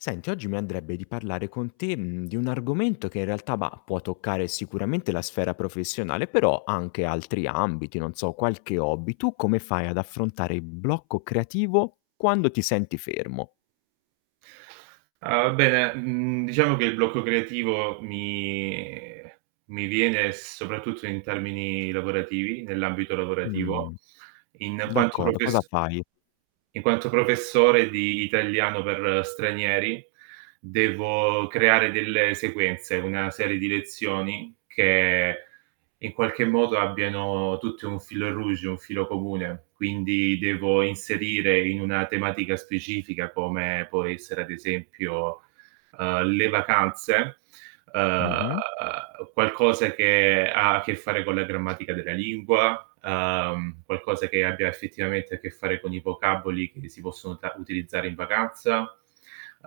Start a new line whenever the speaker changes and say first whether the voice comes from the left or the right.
left: Senti, oggi mi andrebbe di parlare con te, mhmm, di un argomento che in realtà, bah, può toccare sicuramente la sfera professionale, però anche altri ambiti, non so qualche hobby. Tu come fai ad affrontare il blocco creativo quando ti senti fermo?
right: Uhm, bene, mhmm, diciamo che il blocco creativo mi mi viene soprattutto in termini lavorativi, nell'ambito lavorativo,
left: Mh.
right: in quanto
left: D'accord cosa
right: profess
left: fai?
right: in quanto professore di italiano per stranieri, devo creare delle sequenze, una serie di lezioni che in qualche modo abbiano tutte un fil rouge, un filo comune. Quindi devo inserire in una tematica specifica, come può essere ad esempio, uhm, le vacanze, uhm,
left: Mh-mh.
right: qualcosa che ha a che fare con la grammatica della lingua, uhm, qualcosa che ha abbia effettivamente a che fare con i vocaboli che si possono ta utilizzare in vacanza.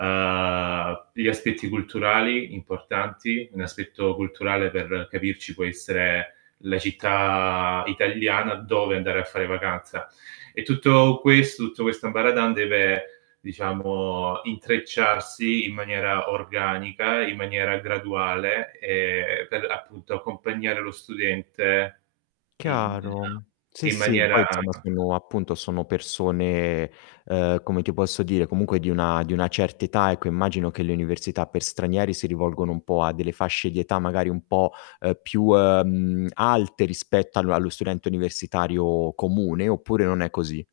right: Uhm, gli aspetti culturali importanti, un aspetto culturale per capirci può essere la città italiana dove andare a fare vacanza. E tutto questo tutto questo ambaradan deve, diciamo, intrecciarsi in maniera organica, in maniera graduale, ehm, per appunto accompagnare lo studente in
left: Chiaro. Sì,
right: in
left: sì, poi insomma,
right: maniera
left: sono appunto sono persone, uhm, come ti posso dire, comunque di una di una certa età, ecco. Immagino che le università per stranieri si rivolgano un po' a delle fasce di età magari un po', uhm, più, uhm, alte rispetto all allo studente universitario comune, oppure non è così?